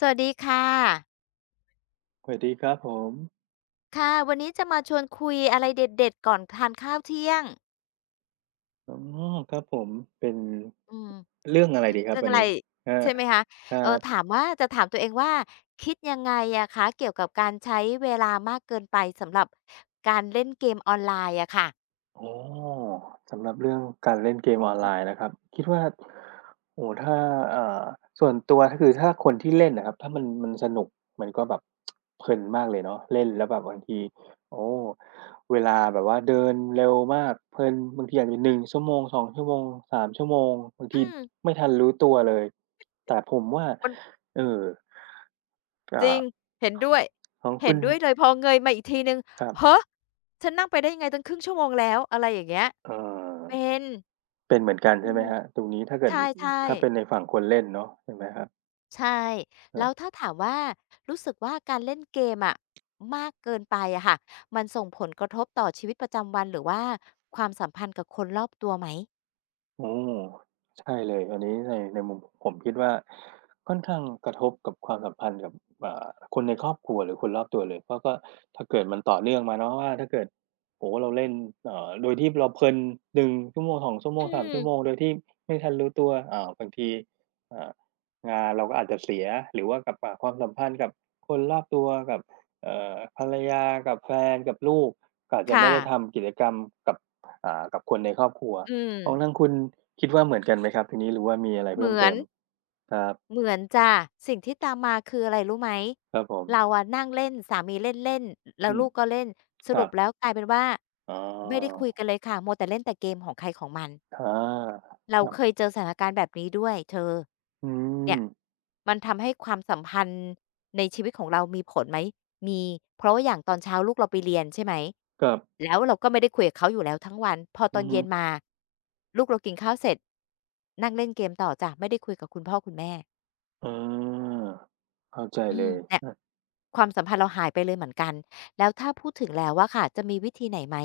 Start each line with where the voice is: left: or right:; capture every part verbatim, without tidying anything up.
left: สวัสดีค่ะ
right: สวัสดีครับผม
left: ค่ะวันนี้จะมาชวนคุยอะไรเด็ดๆก่อนทานข้าวเที่ยง
right: อ๋อครับผม เป็น
left: อืม
right: เรื่องอะไร
left: ร
right: ดีครับ
left: เรื่อง
right: วัน
left: อะไร
right: นี้ครับ
left: ใช่ไหมคะ
right: ค
left: เออ
right: รับ
left: ถามว่าจะถามตัวเองว่าคิดยังไงอะคะเกี่ยวกับการใช้เวลามากเกินไปสำหรับการเล่นเกมออนไลน์อะค่ะ
right: โอ้สำหรับเรื่องการเล่นเกมออนไลน์นะครับคิดว่าโอ้โฮถ้าเอ่อส่วนตัวถ้าคือถ้าคนที่เล่นอะครับถ้ามันมันสนุกมันก็แบบเพลินมากเลยเนาะเล่นแล้วแบบบางทีโอ้เวลาแบบว่าเดินเร็วมากเพลินบางทีอาจจะหนึ่งชั่วโมงสองชั่วโมงสามชั่วโมงบางที
left: อืม
right: ไม่ทันรู้ตัวเลยแต่ผมว่า
left: มัน
right: เอ่อ
left: จ
right: อ่า
left: ริงเห็นด้วย
right: ของ
left: เห็
right: คุ
left: น
right: ณ
left: ด้วยเลยพอเงยมาอีกทีหนึ่ง
right: ครับ
left: ฮะฉันนั่งไปได้ยังไงตั้งครึ่งชั่วโมงแล้วอะไรอย่างเงี้ย
right: เอ่อ
left: เป็น
right: เป็นเหมือนกัน
left: อื
right: ใช่ไหม
left: ม
right: ครับตรงนี้ถ้าเกิ
left: ใช
right: ด
left: ่
right: ถ้าเป็นใน
left: ๆ
right: ฝั่งคนเล่นเนาะใช่ไหมครับ
left: ใช่
right: อา
left: แล้วถ้าถามว่ารู้สึกว่าการเล่นเกมอะมากเกินไปอะค่ะมันส่งผลกระทบต่อชีวิตประจำวันหรือว่าความสัมพันธ์กับคนรอบตัวไหม
right: อืมใช่เลยอันนี้ในในมุมผมคิดว่าค่อนข้างกระทบกับความสัมพันธ์กับอ่าคนในครอบครัวหรือคนรอบตัวเลยเพราะก็ถ้าเกิดมันต่อเนื่องมาเนาะว่าถ้าเกิดโอ้โฮเราเล่นเอ่อโดยที่เราเพลินหนึ่งชั่วโมงสองชั่วโม
left: อื
right: งสามชั่วโมง
left: ม
right: โดยที่ไม่ทันรู้ตัวอ่าบางทีอ่างานเราก็อาจจะเสียหรือว่ากับอ่าความสัมพันธ์กับคนรอบตัวกับเอ่อภรรยากับแฟนกับลูกก็อาจ
left: ค
right: จะไม่ได้
left: ่ะ
right: ทำกิจกรรมกับอ่ากับคนในครอบครัว
left: อืม
right: ของทางคุณคิดว่าเหมือนกันไหมครับทีนี้หรือว่ามีอะไร
left: เห
right: เพิ่
left: มื
right: ม
left: อ
right: เติ
left: น
right: มครับ
left: เหมือนจ้ะสิ่งที่ตามมาคืออะไรรู้ไหม
right: ครับผม
left: เราอะนั่งเล่นสามีเล่นเล่นแล้ว
right: อืม
left: ลูกก็เล่นส
right: ครั
left: รุป
right: บ
left: แล้วกลายเป็นว่า
right: อ๋อ
left: ไม่ได้คุยกันเลยค่ะมัวแต่เล่นแต่เกมของใครของมัน
right: อา
left: เรา
right: ครั
left: เคย
right: บ
left: เจอสถานการณ์แบบนี้ด้วยเธอ
right: อืม
left: เนี่ยมันทำให้ความสัมพันธ์ในชีวิตของเรามีผลไหมมีเพราะว่าอย่างตอนเช้าลูกเราไปเรียนใช่ไหม
right: ครับ
left: แล้วเราก็ไม่ได้คุยกับเขาอยู่แล้วทั้งวันพอตอ
right: อื
left: น
right: อฮึ
left: เย็นมาลูกเรากินข้าวเสร็จนั่งเล่นเกมต่อจ้ะไม่ได้คุยกับคุณพ่อคุณแม่
right: อาเข้าใจ
left: อื
right: เล
left: ม
right: ย
left: เนี่ย
right: อะ
left: ความสัมพันธ์เราหายไปเลยเหมือนกันแล้วถ้าพูดถึงแล้วอะค่ะจะมีวิธีไหนไหม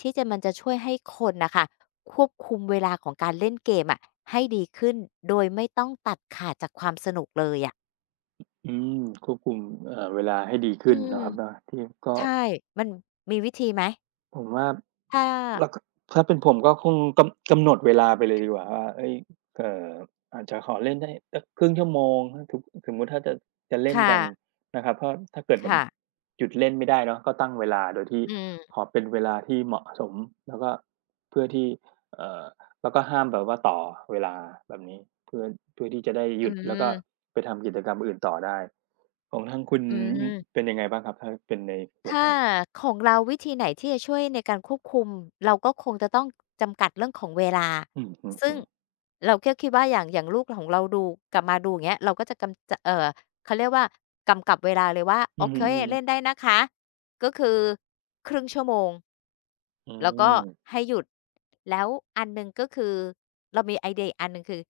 left: ที่จะมันจะช่วยให้คนน่ะค่ะควบคุมเวลาของการเล่นเกมอะให้ดีขึ้นโดยไม่ต้องตัดขาดจากความสนุกเลยอะ
right: อืมควบคุมเอ่อเวลาให้ดี
left: อื
right: ขึ้น
left: ม
right: เนาะครับเนาะที่ก็
left: ใช่มันมีวิธีไหม
right: ผมว่า
left: ถ้า
right: แล้วก็ถ้าเป็นผมก็คงกำกำหนดเวลาไปเลยดีกว่าว่าเฮ้ยเอ่ออาจจะขอเล่นได้สักครึ่งชั่วโมงถ้าถสมมุติถ้าจะจะเล่นกัน
left: ค่ะ
right: นะครับเพราะถ้าเกิดแบบ
left: ค่ะ
right: หยุดเล่นไม่ได้เนาะก็ตั้งเวลาโดยที่
left: อืม
right: ขอเป็นเวลาที่เหมาะสมแล้วก็เพื่อที่เอ่อแล้วก็ห้ามแบบว่าต่อเวลาแบบนี้เพื่อเพื่อที่จะได้ห
left: อื
right: ยุดแล้วก็
left: ม
right: ไปทำกิจกรรมอื่นต่อได้ของทางคุณ
left: อืม
right: เป็นยังไงบ้างครับถ้าเป็นในหัว
left: ถ้า
right: ข้อ
left: ของเราวิธีไหนที่จะช่วยในการควบคุมเราก็คงจะต้องจำกัดเรื่องของเวลา
right: อือ
left: ซึ่
right: ฮึ
left: งเราก็คิดว่าอย่างอย่างลูกของเราดูกลับมาดูอย่างเงี้ยเราก็จะกำจะเออเขาเรียกว่ากำกับเวลาเลยว่า
right: ๆ
left: โอ
right: อือ
left: เค
right: ฮึ
left: เล่น
right: ๆ
left: ได้นะคะก็คือครึ่งชั่วโมง
right: อื
left: แล้วก็
right: ม
left: ให้หยุดแล้วอันหนึ่งก็คือเรามีไอเดียอีกอันหนึ่งคือ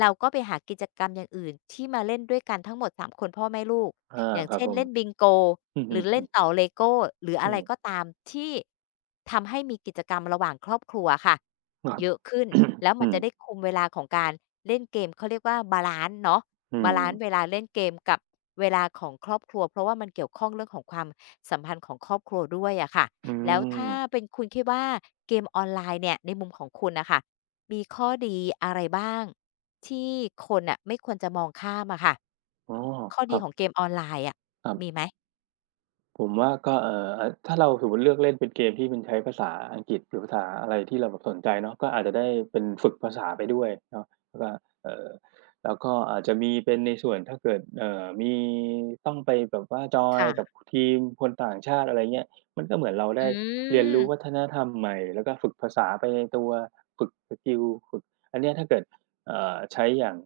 left: เราก็ไปหากิจกรรมอย่างอื่นที่มาเล่นด้วยกันทั้งหมดสามคนพ่อแม่ลูก
right: อา
left: อย่าง
right: ครับ
left: เช่น
right: ผม
left: เล่นบิงโก
right: อือ
left: ห
right: ฮึ
left: รือเล่นเต่อ
right: ๆ
left: เลโก้หรือ
right: อื
left: อะไร
right: ม
left: ก็ตามที่ทำให้มีกิจกรรมระหว่างครอบครัวค่ะ
right: ครับ
left: เยอะขึ้นแล้วมั
right: อื
left: น
right: ม
left: จะได้คุมเวลาของการเล่นเกมเขาเรียกว่าบาลันซ์เนาะ
right: อื
left: บา
right: ม
left: ลันซ์เวลาเล่นเกมกับเวลาของครอบครัวเพราะว่ามันเกี่ยวข้องเรื่องของความสัมพันธ์ของครอบครัวด้วยอะค่ะ
right: อื
left: แล้วถ้า
right: ม
left: เป็นคุณคิดว่าเกมออนไลน์เนี่ยในมุมของคุณน่ะค่ะมีข้อดีอะไรบ้าง ที่คนน่ะไม่ควรจะมองข้ามอะค่ะ
right: อ๋อ
left: ข้อ
right: ค
left: ดี
right: รับ
left: ของเกมออนไลน์อะ
right: ครับ
left: มีไหม
right: ผมว่าก็เอ่อถ้าเราสมมุติเลือกเล่นเป็นเกมที่มันใช้ภาษาอังกฤษหรือภาษาอะไรที่เราแบบสนใจเนาะก็อาจจะได้เป็นฝึกภาษาไปด้วยเนาะแล้วก็เอ่อแล้วก็อาจจะมีเป็นในส่วนถ้าเกิดเอ่อมีต้องไปแบบว่าจอยกับ
left: ค่ะ
right: ทีมคนต่างชาติอะไรเงี้ยมันก็เหมือนเรา
left: อื
right: ได้เรียนรู้วั
left: ม
right: ฒนธรรมใหม่แล้วก็ฝึกภาษาไปในตัวฝึกสกิลฝึกอันเนี้ยถ้าเกิดเอ่อใช้อย่าง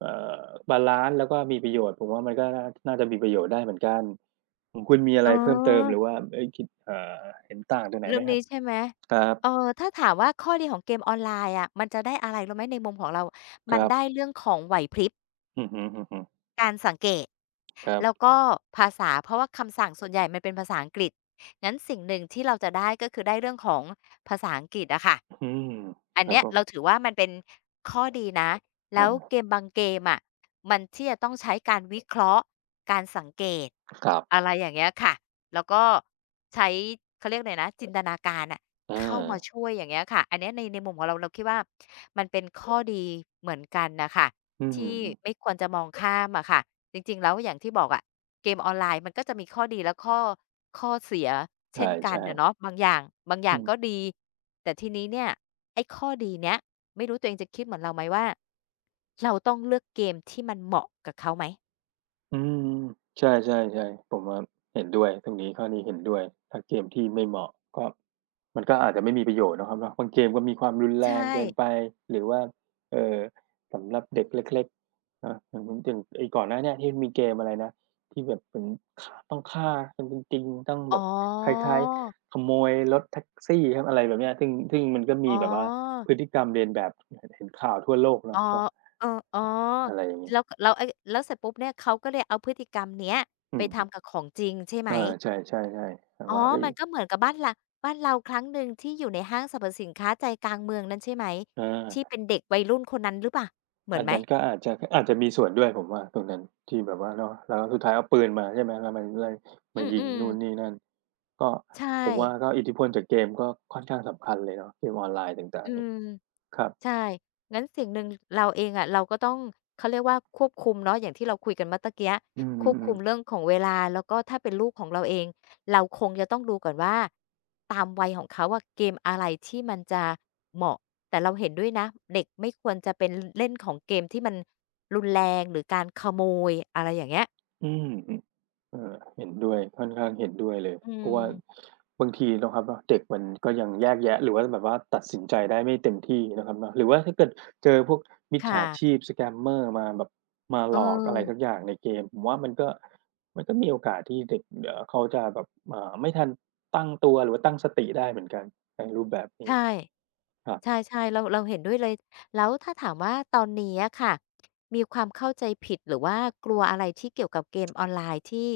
right: เอ่อบาลันซ์แล้วก็มีประโยชน์ผมว่ามันก็น่าน่าจะมีประโยชน์ได้เหมือนกัน ของคุณมีอะ
left: เออ
right: ไรเพิ่มเติมหรือว่าเอ๊ยคิดเอ่อเห็นต่างตรงไหน
left: เรื่
right: ไห
left: อ
right: ม
left: ง
right: ครั
left: นี้
right: บ
left: ใช่ไหม
right: ครับ
left: เออถ้าถามว่าข้อดีของเกมออนไลน์อะมันจะได้อะไรรู้ไหมในมุมของเรา
right: ค
left: มัน
right: รับ
left: ได้เรื่องของไหวพริบ
right: อือฮึ
left: การสังเกต
right: ๆครับ
left: แล้วก็ภาษาเพราะว่าคำสั่งส่วนใหญ่มันเป็นภาษาอังกฤษงั้นสิ่งหนึ่งที่เราจะได้ก็คือได้เรื่องของภาษาอังกฤษอะค่ะ
right: อืม
left: อัน
right: ครับ
left: เนี้ย
right: ผ
left: เรา
right: ม
left: ถือว่ามันเป็นข้อดีนะแล้วเก
right: อา
left: มบางเกมอะมันที่จะต้องใช้การวิเคราะห์การสังเกต
right: ครั
left: อะ
right: บ
left: ไรอย่างเงี้ยค่ะแล้วก็ใช้เขาเรียกอะไรนะจินตนาการน่ะ
right: อ
left: เข้ามา
right: า
left: ช่วยอย่างเงี้ยค่ะอันเนี้ยในในมุมของเราเราคิดว่ามันเป็นข้อดีเหมือนกันน่ะค่ะ
right: อื
left: ที่ไม่
right: ม
left: ควรจะมองข้ามอะค่ะจริงๆแล้วอย่างที่บอกอะเกมออนไลน์มันก็จะมีข้อดีและข้อข้อเสีย
right: ใ
left: เช่นกัน
right: ช่
left: อะเนาะ
right: ๆ
left: บางอย่างบางอย่า
right: อื
left: ง
right: ม
left: ก็ดีแต่ทีนี้เนี่ยไอ้ข้อดีเนี้ยไม่รู้ตัวเองจะคิดเหมือนเราไหมว่าเราต้องเลือกเกมที่มันเหมาะกับเขาไหม
right: อืมใช่ๆๆผมว่าเห็นด้วยตรงนี้ข้อนี้เห็นด้วยถ้าเกมที่ไม่เหมาะก็มันก็อาจจะไม่มีประโยชน์เนาะครับเนาะบางเกมก็มีความรุนแร
left: ใช
right: ง
left: ่
right: เกินไปหรือว่าเอ่อสำหรับเด็กเล็กๆเนาะอย่าง้นอย่างไอ้ก่อนหน้าเนี้ยที่มันมีเกมอะไรนะที่แบบเหมือนฆต้องฆ่ากันจริงๆต้อง
left: อ๋อ
right: แบบคล้ายๆขโมยรถแท็กซี่ครับอะไรแบบเนี้ยซึ่งซึ่งมันก็
left: อ๋
right: มี
left: อ
right: แบบว่าพฤติกรรมเลียนแบบเห็นเห็นข่าวทั่วโลก
left: อ๋อ
right: เนาะว่า
left: เอออ๋อ
right: อะไรอย่างงี้
left: แล้วแล้วไอ้แล้วเสร็จปุ๊บเนี่ยเขาก็เลยเอาพฤติกรรมเนี้ย
right: อื
left: ไปทำกั
right: ม
left: บของจริงใช่ไหม
right: เออใช่ๆๆแบบ
left: อ๋อ
right: ว่าเฮ้ย
left: มันก็เหมือนกับบ้านเราบ้านเราครั้งหนึ่งที่อยู่ในห้างสรรพสินค้าใจกลางเมืองนั้นใช่ไหม
right: อ
left: ที่เป็
right: า
left: นเด็กวัยรุ่นคนนั้นหรือเปล่า เหมือน
right: อัน
left: ไหม
right: นั้นก็อาจจะอาจจะมีส่วนด้วยผมว่าตรงนั้นที่แบบว่าเนาะแล้วสุดท้ายเอาปืนมาใช่ไหมแล้วมันไล่มายิง
left: อืม
right: นู่น
left: ๆ
right: นี่นั่นก็
left: ใช่
right: ผมว่าก็อิทธิพลจากเกมก็ค่อนข้างสำคัญเลยเนาะเกมออนไลน์ต่า
left: อื
right: งๆนี่
left: ม
right: ครับ
left: ใช่งั้นสิ่งหนึ่งเราเองอะเราก็ต้องเขาเรียกว่าควบคุมเนาะอย่างที่เราคุยกันเมื่อตะเกีย
right: อื
left: ควบคุ
right: ม
left: ม
right: ๆ
left: เรื่อ
right: ๆ
left: งของเวลาแล้วก็ถ้าเป็นลูกของเราเองเราคงจะต้องดูก่อนว่าตามวัยของเขาอะเกมอะไรที่มันจะเหมาะแต่เราเห็นด้วยนะเด็กไม่ควรจะเป็นเล่นของเกมที่มันรุนแรงหรือการขโมยอะไรอย่างเงี้ย
right: อืม เออเห็นด้วยค่อนข้างเห็นด้วยเลย
left: อื
right: เพราะ
left: ม
right: ว่าบางทีเนาะครับเนาะเด็กมันก็ยังแยกแยะหรือว่าแบบว่าตัดสินใจได้ไม่เต็มที่นะครับเนาะหรือว่าถ้าเกิดเจอพวกมิจ
left: ค
right: ฉาชี
left: ่ะ
right: พ scammer มาแบบมา
left: เอ
right: หลอกอะไรสักอ
left: อ
right: ย่างในเกมผมว่ามันก็มันก็มีโอกาสที่เด็กเอ่อเขาจะแบบอ่าไม่ทันตั้งตัวหรือว่าตั้งสติได้เหมือนกันในรูปแบบนี้
left: ใช่
right: ครับ
left: ใช่ๆเราเราเห็นด้วยเลยแล้วถ้าถามว่าตอนนี้อะค่ะมีความเข้าใจผิดหรือว่ากลัวอะไรที่เกี่ยวกับเกมออนไลน์ที่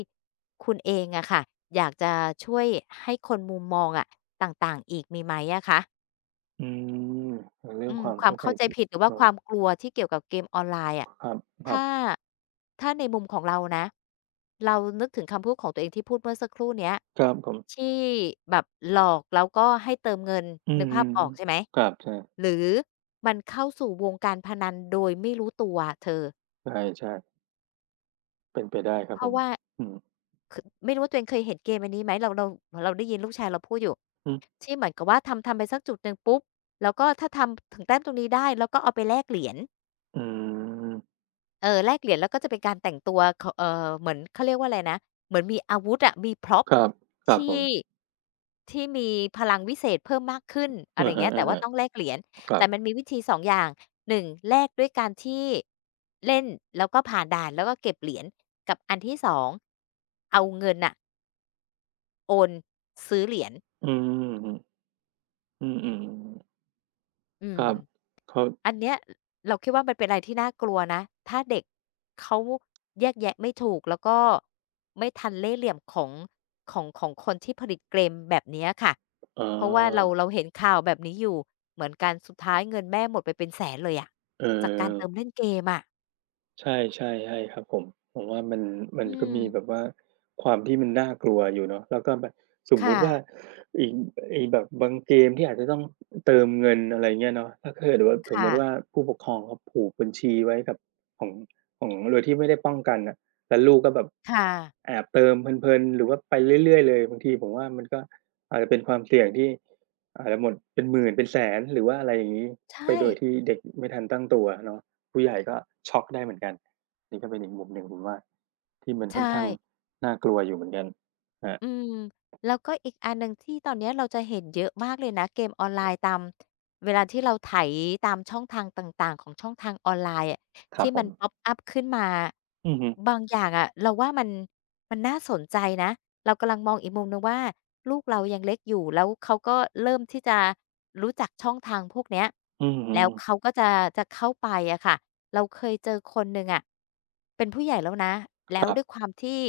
left: คุณเองอะค่ะอยากจะช่วยให้คนมุมมองอะต่างๆอีกมีไหมอะคะ
right: อืมเรื่
left: อื
right: อง
left: ม
right: ความ
left: ความ
right: เข้าใจ
left: เข้าใจ
right: ผิด
left: ผิดหรือว่าค
right: เนาะ
left: วามกลัวที่เกี่ยวกับเกมออนไลน์อะ
right: ครับ
left: ถ้า
right: ๆ
left: ถ้าในมุมของเรานะเรานึกถึงคำพูดของตัวเองที่พูดเมื่อสักครู่เนี้ย
right: ครับผม
left: ที่แบบหลอกแล้วก็ให้เติมเงิน
right: อื
left: นึก
right: ม
left: ภาพออกใช่ไหม
right: ครับใช่
left: หรือมันเข้าสู่วงการพนันโดยไม่รู้ตัวอะเธอ
right: ใช่ๆ เป็นไปได้ครั
left: เพ
right: บผ
left: ราะ
right: ม
left: ว่า
right: อืม
left: คไม่รู้ว่าตัวเองเคยเห็นเกมอันนี้ไหมเราเราเราได้ยินลูกชายเราพูดอยู่
right: อือ
left: ที่เหมือนกับว่าทำทำไปสักจุดหนึ่งปุ๊บแล้วก็ถ้าทำถึงแต้มตรงนี้ได้แล้วก็เอาไปแลกเหรียญ
right: อืม
left: เออแลกเหรียญแล้วก็จะเป็นการแต่งตัวขเอ่อเหมือนเขาเรียกว่าอะไรนะเหมือนมีอาวุธอะมี prop
right: ครับ ครับผ
left: ที่
right: ม
left: ที่มีพลังวิเศษเพิ่มมากขึ้นอะไร
right: อะ
left: อย่างเงี้ยแต่ว่า
right: ฮะ
left: ต้องแลกเหรียญ
right: ๆครั
left: แต่
right: บ
left: มันมีวิธีสองอย่างหนึ่งแลกด้วยการที่เล่นแล้วก็ผ่านด่านแล้วก็เก็บเหรียญกับอันที่สองเอาเงินน่ะโอนซื้อเหรียญ
right: อืมอืออือๆ
left: อื
right: ค
left: ม
right: รับ เขา
left: อันเนี้ยเราคิดว่ามันเป็นอะไรที่น่ากลัวนะถ้าเด็กเขาแยกแยะไม่ถูกแล้วก็ไม่ทันเล่ห์เหลี่ยมของของของคนที่ผลิตเกมแบบเนี้ยค่ะ
right: อ๋
left: เพราะว่าเรา
right: อ
left: เราเห็นข่าวแบบนี้อยู่เหมือนกันสุดท้ายเงินแม่หมดไปเป็นแสนเลยอะ
right: เออ
left: จากการเติมเล่นเกมอะ
right: ใช่ใช่ใช่ครับผมผมว่ามันมัน
left: อื
right: ก็
left: ม
right: มีแบบว่าความที่มันน่ากลัวอยู่เนาะแล้วก็แบบสมมุ
left: ค่ะ
right: ติว่าไอไอ้แบบบางเกมที่อาจจะต้องเติมเงินอะไรเงี้ยเนาะถ้าเกิดว่าสมมุ
left: ค่ะ
right: ติว่าผู้ปกครองเขาผูกบัญชีไว้กับของของโดยที่ไม่ได้ป้องกันน่ะแล้วลูกก็แบบ
left: ค่ะ
right: แอบเติมเพลินๆหรือว่าไปเรื่อยๆเลยบางทีผมว่ามันก็อาจจะเป็นความเสี่ยงที่อาจจะหมดเป็นหมื่นเป็นแสนหรือว่าอะไรอย่างงี้
left: ใช
right: ไป
left: ่
right: โดยที่เด็กไม่ทันตั้งตัวเนาะ ผู้ใหญ่ก็ช็อกได้เหมือนกันนี่ก็เป็นอีกมุมหนึ่งผมว่าที่มัน
left: ใช
right: ค่อนข้าง
left: ่
right: น่ากลัวอยู่เหมือนกันครับ
left: อืมแล้วก็อีกอันหนึ่งที่ตอนเนี้ยเราจะเห็นเยอะมากเลยนะเกมออนไลน์ตามเวลาที่เราไถตามช่องทางต่างๆของช่องทางออนไลน์อะ
right: ครับ
left: ที่
right: ผ
left: มันพ็อป
right: ม
left: อัปขึ้นมา
right: อือฮึ
left: บางอย่างอะเราว่ามันมันน่าสนใจนะเรากำลังมองอีกมุมหนึ่งว่าลูกเรายังเล็กอยู่แล้วเขาก็เริ่มที่จะรู้จักช่องทางพวกเนี้ย
right: อือฮึ
left: แล้วเขาก็จะจะเข้าไปอะค่ะเราเคยเจอคนหนึ่งอะเป็นผู้ใหญ่แล้วนะแล้
right: ค
left: ว
right: รั
left: ด้วยค
right: บ
left: วามที่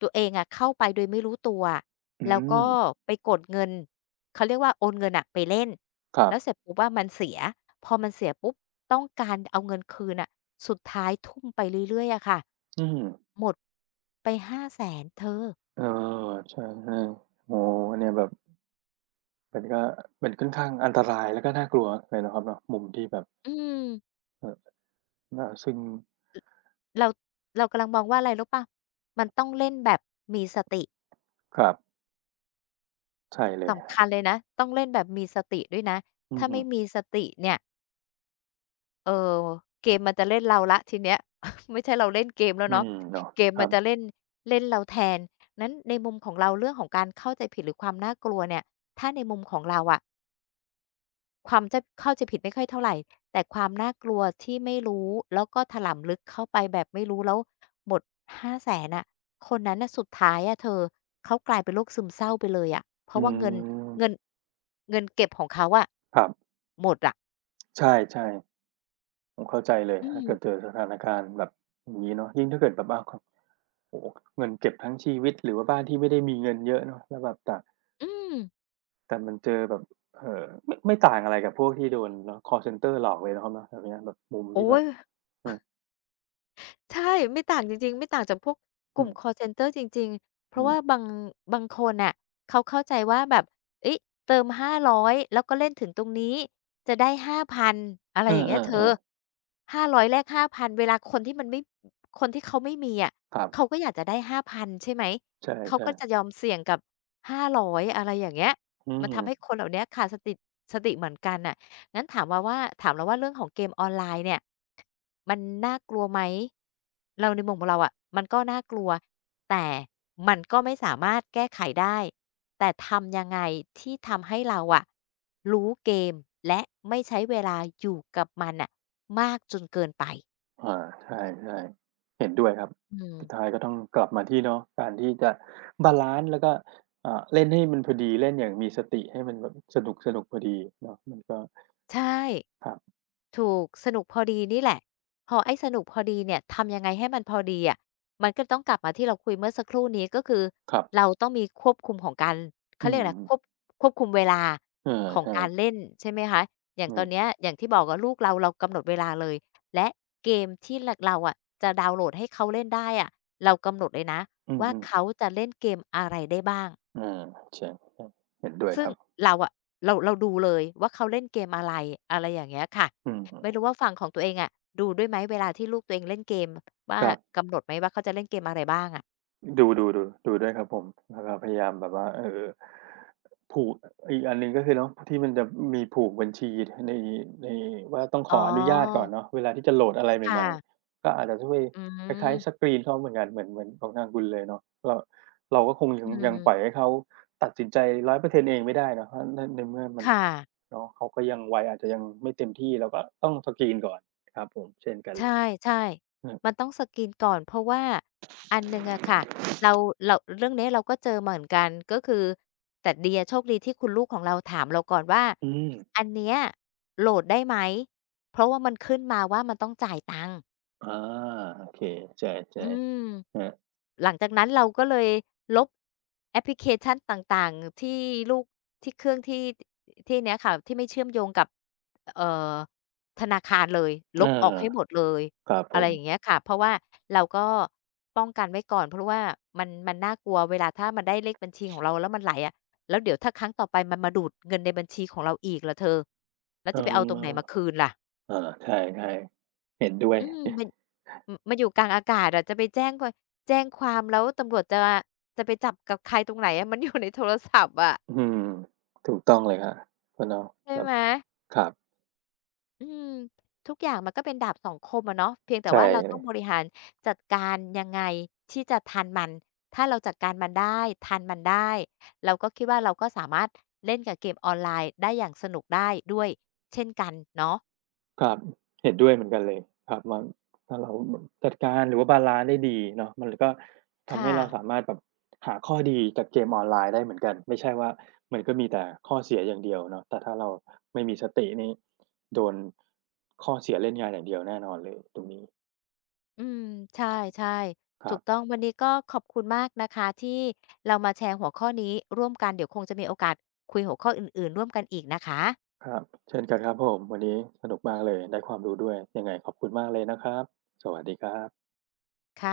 left: ตัวเองอะเข้าไปโดยไม่รู้ตัวอะ
right: อื
left: แล้ว
right: ม
left: ก็ไปกดเงินเขาเรียกว่าโอนเงินน่ะไปเล่น
right: ครั
left: แล้
right: บ
left: วเสร็จปุ๊บว่ามันเสีย พอมันเสียปุ๊บต้องการเอาเงินคืนน่ะสุดท้ายทุ่มไปเรื่อยๆอะค่ะ
right: อืม
left: หมดไป5้าแสนเธอ
right: เออใช่ๆโอ้โฮเนี่ยแบบมันก็มันค่อนข้างอันตรายแล้วก็น่ากลัวเลยเนะครับเนาะมุมที่แบบ
left: อืม
right: เอ่อน่าซึ่ง
left: เราเรากำลังมองว่าอะไรรู้เปล่ามันต้องเล่นแบบมีสติ
right: ครับใช่เลย
left: สำคัญเลยนะต้องเล่นแบบมีสติด้วยนะ
right: อือ
left: ถ้า
right: ฮึ
left: ไม่มีสติเนี่ยเอ่อเกมมันจะเล่นเราแล้วทีเนี้ย ไม่ใช่เราเล่นเกมแล้ว
right: อื
left: เนาะ
right: มเนาะ
left: เกม
right: ค
left: มั
right: รั
left: น
right: บ
left: จะเล่นเล่นเราแทนนั้นในมุมของเราเรื่องของการเข้าใจผิดหรือความน่ากลัวเนี่ยถ้าในมุมของเราอะ ความจะเข้าใจผิดไม่ค่อยเท่าไรแต่ความน่ากลัวที่ไม่รู้แล้วก็ถลำลึกเข้าไปแบบไม่รู้แล้วหมดห้าแสนอะคนนั้นน่ะสุดท้ายอะเธอเขากลายเป็นโรคซึมเศร้าไปเลยอะเพราะ
right: อื
left: ว่าเงินเงิน
right: ม
left: เงินเก็บของเขาอะ
right: ครับ
left: หมดอะ
right: ใช่ๆ ผมเข้าใจเลย
left: อื
right: ถ้า
left: ม
right: เกิดเจอสถานการณ์แบบอย่างนี้เนาะยิ่งถ้าเกิดแบบว่าคโอ้โฮเงินเก็บทั้งชีวิตหรือว่าบ้านที่ไม่ได้มีเงินเยอะเนาะแล้วแบบแต่
left: อืม
right: แต่มันเจอแบบเอ่อไม่ไม่ต่างอะไรกับพวกที่โดนเนาะคอลเซนเตอร์หลอกเลยนะครับเนาะแบบเนี้ยแบบมุมที่
left: โอ๊
right: แบ
left: ย
right: บเออ
left: ใช่ไม่ต่างจริงๆไม่ต่างจากพวกก
right: อื
left: ลุ่ม
right: ม
left: คอลเซนเตอร์จริงๆเพ
right: อื
left: ราะว่า
right: ม
left: บางบางคนน่ะเขาเข้าใจว่าแบบเฮ้ยเติมห้าร้อยแล้วก็เล่นถึงตรงนี้จะได้ห้าพันอะไร
right: เออ
left: อย่างเงี้ยเธอ
right: ๆๆ
left: ห้าร้อยแลกห้าพันเวลาคนที่มันไม่คนที่เขาไม่มีอะ
right: ครั
left: เขา
right: บ
left: ก็อยากจะได้ห้าพันใช่ไหม
right: ใช
left: เขา
right: ่
left: ก็จะ
right: ๆ
left: ยอมเสี่ยงกับห้าร้อยอยอะไรอย่างเงี้ย
right: อื
left: มันทำให้
right: ม
left: คนเหล่าเนี้ยขาดสติสติเหมือนกันน่ะ งั้นถามว่าว่าถามเราว่าเรื่องของเกมออนไลน์เนี่ยมันน่ากลัวไหมเราในมุมของเราอะมันก็น่ากลัวแต่มันก็ไม่สามารถแก้ไขได้แต่ทำยังไงที่ทำให้เราอะรู้เกมและไม่ใช้เวลาอยู่กับมันน่ะมากจนเกินไป
right: อาใช่ๆเห็นด้วยครับ
left: อืม
right: สุดท้ายก็ต้องกลับมาที่เนาะการที่จะบาลันซ์แล้วก็อ่าเล่นให้มันพอดีเล่นอย่างมีสติให้มันแบบสนุกๆพอดีเนาะมันก็
left: ใช่
right: ครับ
left: ถูกสนุกพอดีนี่แหละพอไอ้สนุกพอดีเนี่ยทำยังไงให้มันพอดีอะมันก็ต้องกลับมาที่เราคุยเมื่อสักครู่นี้ก็คือ
right: ครั
left: เรา
right: บ
left: ต้องมีควบคุมของการ
right: อื
left: เขาเรียกอะไรควบ
right: ม
left: ควบคุมเวลา
right: เออ
left: ของ
right: ใช่
left: การเล่นใช่ไหมคะอย่าง
right: อื
left: ตอนเนี้ย
right: ม
left: อย่างที่บอกอะลูกเราเรากำหนดเวลาเลยและเกมที่รเราอะจะดาวน์โหลดให้เขาเล่นได้อะเรากำหนดเลยนะ
right: อือ
left: ว่า
right: ฮึ
left: เขาจะเล่นเกมอะไรได้บ้าง
right: อาใช่ๆเห็นด้วย
left: ซึ่
right: ค
left: ง
right: รับ
left: เราอะเราเราดูเลยว่าเขาเล่นเกมอะไรอะไรอย่างเงี้ยค่ะ
right: อื
left: ไม่
right: ม
left: รู้ว่าฝั่งของตัวเองอะดูด้วยไหมเวลาที่ลูกตัวเองเล่นเกมว่า
right: ครับ
left: กำหนดไหมว่าเขาจะเล่นเกมอะไรบ้างอะ
right: ดูดูดูดูด้วยครับผมแล้วก็พยายามแบบว่าเออผูกอีกอันหนึ่งก็คือเนาะที่มันจะมีผูกบัญชีในในว่าต้องข
left: อ๋
right: ออนุญาตก่อ
left: อ
right: นเนาะเวลาที่จะโหลดอะไรให
left: ค่ะ
right: ม่ๆก็อาจจะช่วย
left: อื
right: คล้า
left: ม
right: ยๆสกรีนเขาเหมือนกันเหมือนเหมือนของทางคุณเลยเนาะเราเราก็คงยั
left: อื
right: งยังปล่อย
left: ม
right: ให้เขาตัดสินใจร้อยเปอร์เซ็นต์เองไม่ได้เนาะเพราะในในเมื่อมัน
left: ค่ะ
right: เนาะเขาก็ยังวัยอาจจะยังไม่เต็มที่เราก็ต้องสกรีนก่อนครับผมเช่นกัน
left: ใ
right: เลย
left: ช่
right: อืม
left: ๆมันต้องสกรีนก่อนเพราะว่าอันหนึ่งอะค่ะเราเราเรื่องเนี้ยเราก็เจอมาเหมือนกันก็คือแต่ดีอะโชคดีที่คุณลูกของเราถามเราก่อนว่า
right: อืม
left: อันเนี้ยโหลดได้ไหมเพราะว่ามันขึ้นมาว่ามันต้องจ่ายตังค์
right: อาโอเคใช่
left: อื
right: ๆ
left: ม
right: ครั
left: หลังจากนั้นเราก็เลยลบแอปพลิเคชันต่างๆที่ลูกที่เครื่องที่ที่เนี้ยค่ะที่ไม่เชื่อมโยงกับเอ่อธนาคารเลยล
right: อ
left: บออกให้หม
right: า
left: ดเลย
right: ครับผ
left: อะไร
right: ม
left: อย่างเงี้ยค่ะเพราะว่าเราก็ป้องกันไว้ก่อนเพราะว่ามันมันน่ากลัวเวลาถ้ามันได้เลขบัญชีของเราแล้วมันไหลอะแล้วเดี๋ยวถ้าครั้งต่อไปมันมาดูดเงินในบัญชีของเราอีกล่ะเธอแล้ว
right: เอื
left: จะไปเอาต
right: ม
left: รงไหนมาคืนล่ะ
right: อาใช่ๆเห็นด้วย
left: อืมมันอมันอยู่กลางอากาศอะจะไปแจ้งควแจ้งความแล้วตำรวจจะจะไปจับกับใครตรงไหนอะ มันอยู่ในโทรศัพท์อะ
right: อืมถูกต้องเลยครับอะเนาะ
left: ใช่
right: แบบ
left: ไหม
right: ครับ
left: อืมทุกอย่างมันก็เป็นดาบสองคมอะเนาะเพียงแต่
right: ใช่
left: ว่าเรา
right: เล
left: ต้อง
right: ย
left: บริหารจัดการยังไงที่จะทันมันถ้าเราจัดการมันได้ทันมันได้เราก็คิดว่าเราก็สามารถเล่นกับเกมออนไลน์ได้อย่างสนุกได้ด้วยเช่นกันเนาะ
right: ครับเห็นด้วยเหมือนกันเลยครับว่าถ้าเราแบบจัดการหรือว่าบาลันซ์ได้ดีเนาะมันก็ทำให้
left: ค่ะ
right: เราสามารถแบบหาข้อดีจากเกมออนไลน์ได้เหมือนกันไม่ใช่ว่ามันก็มีแต่ข้อเสียอย่างเดียวเนาะแต่ถ้าเราไม่มีสตินี่โดนข้อเสียเล่นงานอย่างเดียวแน่นอนเลยตรงนี้
left: อืมใช่
right: ค
left: ๆถู
right: รั
left: กต้
right: บ
left: องวันนี้ก็ขอบคุณมากนะคะที่เรามาแชร์หัวข้อนี้ร่วมกันเดี๋ยวคงจะมีโอกาสคุยหัวข้ออื่นๆร่วมกันอีกนะคะ
right: ครับเช่นกันครับผมวันนี้สนุกมากเลยได้ความรู้ด้วยยังไงขอบคุณมากเลยนะครับสวัสดีครับ
left: ค่ะ